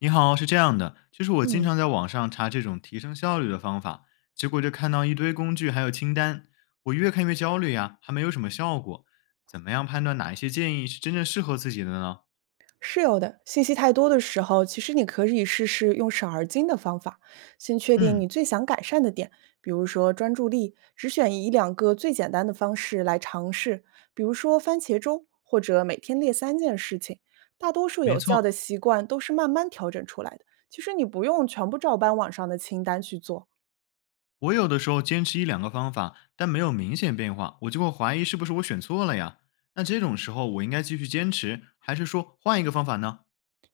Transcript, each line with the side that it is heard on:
left: 你好，是这样的，就是我经
right: 嗯，
left: 常在网上查这种提升效率的方法，结果就看到一堆工具还有清单，我越看越焦虑呀，还没有什么效果。怎么样判断哪一些建议是真正适合自己的呢？
right: 是有的。信息太多的时候，其实你可以试试用少而精的方法，先确定你
left: 嗯。
right: 最想改善的点，比如说专注力，只选一两个最简单的方式来尝试，比如说番茄钟，或者每天列3件事情。大多数
left: 没
right: 有效
left: 错，
right: 的习惯都是慢慢调整出来的，其实你不用全部照搬网上的清单去做。
left: 我有的时候坚持一两个方法，但没有明显变化，我就会怀疑是不是我选错了呀？那这种时候，我应该继续坚持，还是说换一个方法呢？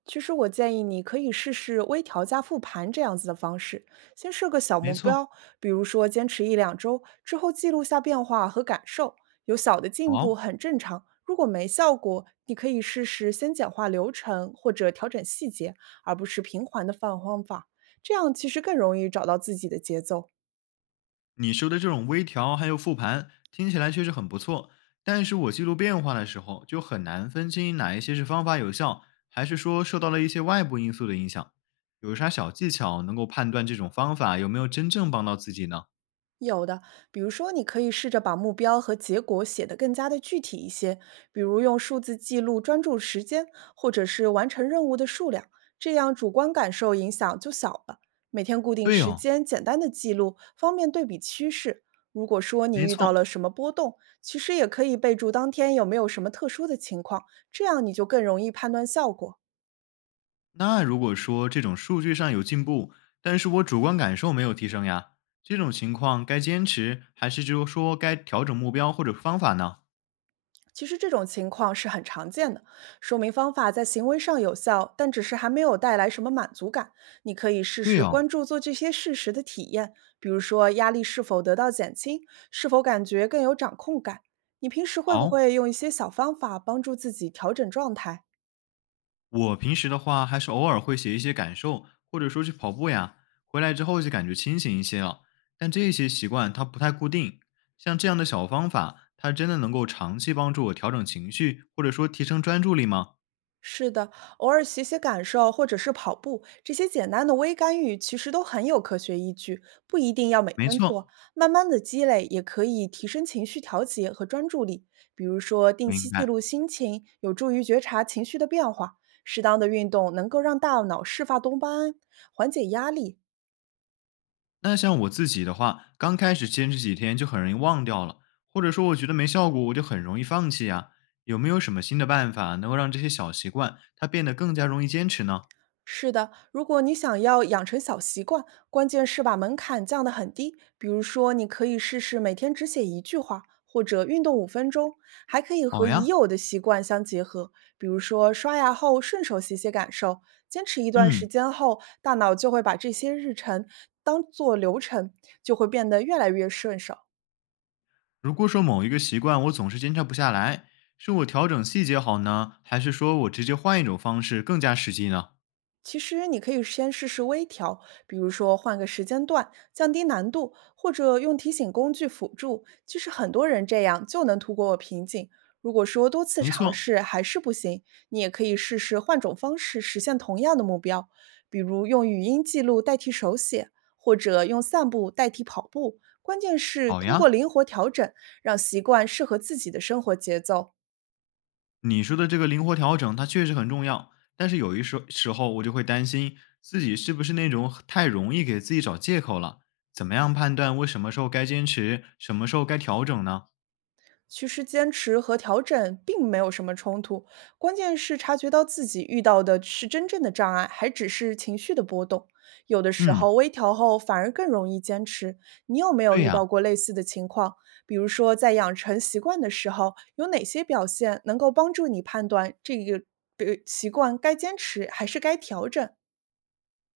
right: 其实我建议你可以试试微调加复盘这样子的方式，先设个小
left: 没
right: 目
left: 错。
right: 标，比如说坚持1-2周，之后记录下变化和感受，有小的进步
left: 好、
right: 很正常。如果没效果，你可以试试先简化流程或者调整细节，而不是频繁的放方法，这样其实更容易找到自己的节奏。
left: 你说的这种微调还有复盘，听起来确实很不错，但是我记录变化的时候就很难分清哪一些是方法有效，还是说受到了一些外部因素的影响。有啥小技巧能够判断这种方法有没有真正帮到自己呢？
right: 有的，比如说，你可以试着把目标和结果写得更加的具体一些，比如用数字记录专注时间，或者是完成任务的数量，这样主观感受影响就小了。每天固定
left: 对
right: 时
left: 哦，
right: 间，简单的记录，方便对比趋势。如果说你
left: 没
right: 遇到
left: 错。
right: 了什么波动，其实也可以备注当天有没有什么特殊的情况，这样你就更容易判断效果。
left: 那如果说这种数据上有进步，但是我主观感受没有提升呀，这种情况该坚持还是就是说该调整目标或者方法呢？
right: 其实这种情况是很常见的，说明方法在行为上有效，但只是还没有带来什么满足感。你可以试
left: 对
right: 试
left: 哦。
right: 关注做这些事时的体验，比如说压力是否得到减轻，是否感觉更有掌控感。你平时会不
left: 好，
right: 会用一些小方法帮助自己调整状态？
left: 我平时的话，还是偶尔会写一些感受，或者说去跑步呀，回来之后就感觉清醒一些了。但这些习惯它不太固定，像这样的小方法，它真的能够长期帮助我调整情绪，或者说提升专注力吗？
right: 是的，偶尔写写感受或者是跑步，这些简单的微干预其实都很有科学依据，不一定要每
left: 没
right: 天做，
left: 错，
right: 慢慢的积累也可以提升情绪调节和专注力。比如说，定
left: 明
right: 期记
left: 白。
right: 录心情，有助于觉察情绪的变化；适当的运动能够让大脑释放多巴胺，缓解压力，
left: 那像我自己的话，刚开始坚持几天就很容易忘掉了，或者说我觉得没效果，我就很容易放弃呀。有没有什么新的办法能够让这些小习惯它变得更加容易坚持呢？
right: 是的，如果你想要养成小习惯，关键是把门槛降得很低。比如说，你可以试试每天只写一句话，或者运动五分钟，还可以和
left: 好
right: 已
left: 呀。
right: 有的习惯相结合，比如说刷牙后顺手写写感受。坚持一段时
left: 嗯。
right: 间后，大脑就会把这些日程当做流程，就会变得越来越顺手。
left: 如果说某一个习惯我总是坚持不下来，是我调整细节好呢，还是说我直接换一种方式更加实际呢？
right: 其实你可以先试试微调，比如说换个时间段，降低难度，或者用提醒工具辅助。其实很多人这样就能突破瓶颈。如果说多次
left: 没
right: 尝
left: 错。
right: 试还是不行，你也可以试试换种方式实现同样的目标，比如用语音记录代替手写，或者用散步代替跑步。关键是
left: 好
right: 通过
left: 呀，
right: 灵活调整，让习惯适合自己的生活节奏。
left: 你说的这个灵活调整，它确实很重要。但是有时候，我就会担心自己是不是那种太容易给自己找借口了。怎么样判断我什么时候该坚持，什么时候该调整呢？
right: 其实坚持和调整并没有什么冲突，关键是察觉到自己遇到的是真正的障碍，还只是情绪的波动。有的时
left: 嗯。
right: 候微调后反而更容易坚持。你有没有
left: 对
right: 遇
left: 呀、
right: 到过类似的情况？比如说在养成习惯的时候，有哪些表现能够帮助你判断这个习惯该坚持还是该调整？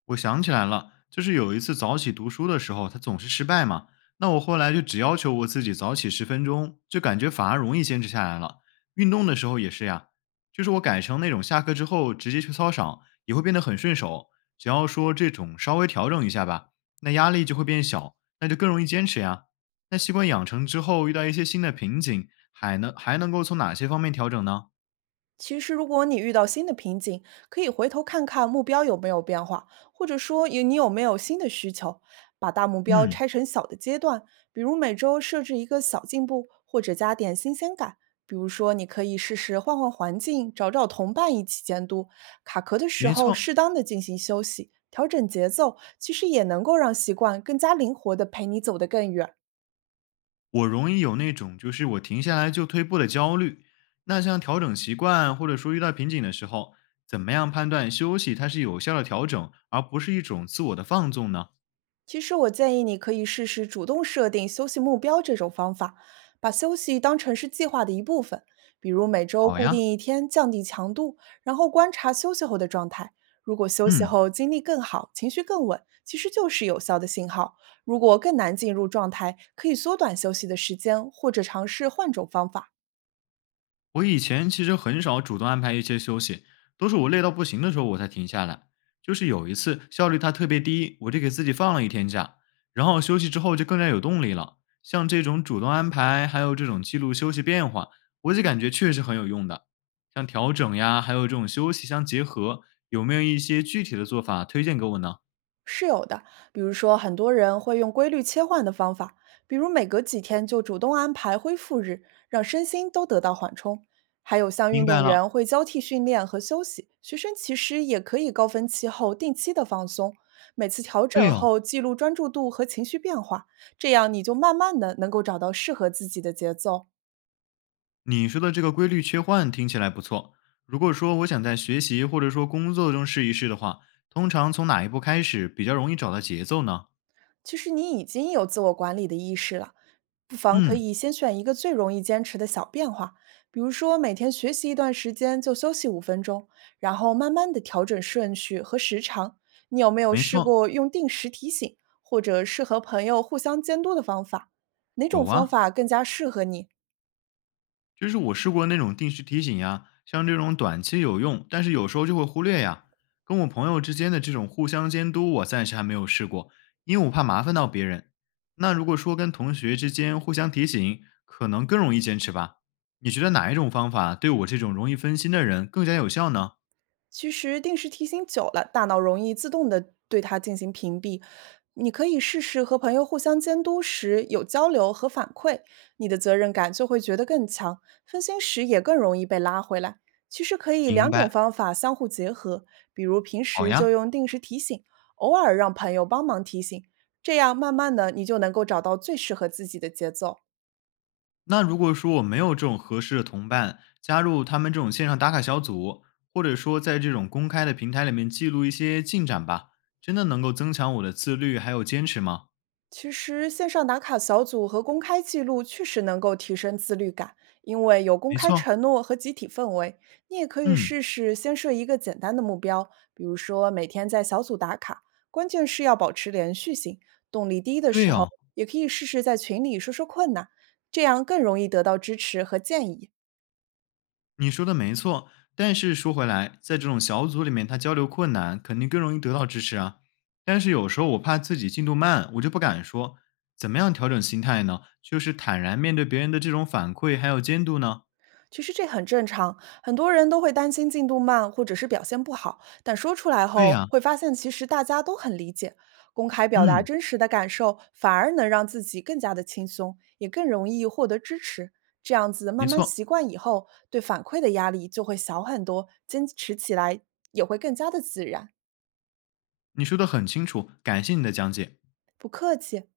left: 我想起来了，就是有一次早起读书的时候，他总是失败嘛。那我后来就只要求我自己早起十分钟，就感觉反而容易坚持下来了。运动的时候也是呀，就是我改成那种下课之后直接去操场，也会变得很顺手。只要说这种稍微调整一下吧，那压力就会变小，那就更容易坚持呀。那习惯养成之后，遇到一些新的瓶颈，还能够从哪些方面调整呢？
right: 其实，如果你遇到新的瓶颈，可以回头看看目标有没有变化，或者说你有没有新的需求。把大目标
left: 嗯。
right: 拆成小的阶段，比如每周设置一个小进步，或者加点新鲜感。比如说，你可以试试换换环境，找找同伴一起监督。卡壳的时
left: 没
right: 候，
left: 错，
right: 适当的进行休息，调整节奏，其实也能够让习惯更加灵活的陪你走得更远。
left: 我容易有那种就是我停下来就退步的焦虑。那像调整习惯或者说遇到瓶颈的时候，怎么样判断休息它是有效的调整，而不是一种自我的放纵呢？
right: 其实我建议你可以试试主动设定休息目标这种方法，把休息当成是计划的一部分，比如每周
left: 好
right: 固
left: 呀。
right: 定一天，降低强度，然后观察休息后的状态。如果休息
left: 嗯。
right: 后精力更好，情绪更稳，其实就是有效的信号。如果更难进入状态，可以缩短休息的时间，或者尝试换种方法。
left: 我以前其实很少主动安排一些休息，都是我累到不行的时候我才停下来。就是有一次效率它特别低，我就给自己放了一天假，然后休息之后就更加有动力了。像这种主动安排，还有这种记录休息变化，我就感觉确实很有用的。像调整呀，还有这种休息相结合，有没有一些具体的做法推荐给我呢？
right: 是有的，比如说很多人会用规律切换的方法，比如每隔几天就主动安排恢复日，让身心都得到缓冲。还有像
left: 明
right: 运
left: 白
right: 动
left: 了，
right: 员会交替训练和休息，学生其实也可以高峰期后定期的放松，每次调
left: 对
right: 整
left: 哦。
right: 后记录专注度和情绪变化，这样你就慢慢的能够找到适合自己的节奏。
left: 你说的这个规律切换听起来不错。如果说我想在学习或者说工作中试一试的话，通常从哪一步开始比较容易找到节奏呢？
right: 其实你已经有自我管理的意识了。不妨可
left: 嗯，
right: 以先选一个最容易坚持的小变化，比如说每天学习一段时间就休息五分钟，然后慢慢的调整顺序和时长。你有没有
left: 没
right: 试
left: 错。
right: 过用定时提醒，或者是和朋友互相监督的方法？哪
left: 有
right: 种方
left: 啊，
right: 法更加适合你？
left: 就是我试过那种定时提醒呀，像这种短期有用，但是有时候就会忽略呀。跟我朋友之间的这种互相监督，我暂时还没有试过，因为我怕麻烦到别人。那如果说跟同学之间互相提醒，可能更容易坚持吧？你觉得哪一种方法对我这种容易分心的人更加有效呢？
right: 其实定时提醒久了，大脑容易自动的对它进行屏蔽。你可以试试和朋友互相监督时有交流和反馈，你的责任感就会觉得更强，分心时也更容易被拉回来。其实可以
left: 明
right: 两种
left: 白。
right: 方法相互结合，比如平
left: 好
right: 时就
left: 呀。
right: 用定时提醒，偶尔让朋友帮忙提醒，这样慢慢的你就能够找到最适合自己的节奏。
left: 那如果说我没有这种合适的同伴，加入他们这种线上打卡小组，或者说在这种公开的平台里面记录一些进展吧，真的能够增强我的自律还有坚持吗？
right: 其实，线上打卡小组和公开记录确实能够提升自律感，因为有公
left: 没
right: 开
left: 错。
right: 承诺和集体氛围。你也可以
left: 嗯。
right: 试试先设一个简单的目标，比如说每天在小组打卡，关键是要保持连续性。动力低的时
left: 对
right: 候，
left: 哦。
right: 也可以试试在群里说说困难，这样更容易得到支持和建议。
left: 你说的没错。但是说回来，在这种小组里面，他交流困难，肯定更容易得到支持啊。但是有时候我怕自己进度慢，我就不敢说。怎么样调整心态呢？就是坦然面对别人的这种反馈还有监督呢？
right: 其实这很正常，很多人都会担心进度慢或者是表现不好，但说出来
left: 对
right: 后
left: 呀、
right: 会发现，其实大家都很理解。公开表达
left: 嗯。
right: 真实的感受，反而能让自己更加的轻松，也更容易获得支持。这样子
left: 没
right: 慢慢
left: 错，
right: 习惯以后，对反馈的压力就会小很多，坚持起来也会更加的自然。
left: 你说的很清楚，感谢你的讲解。
right: 不客气。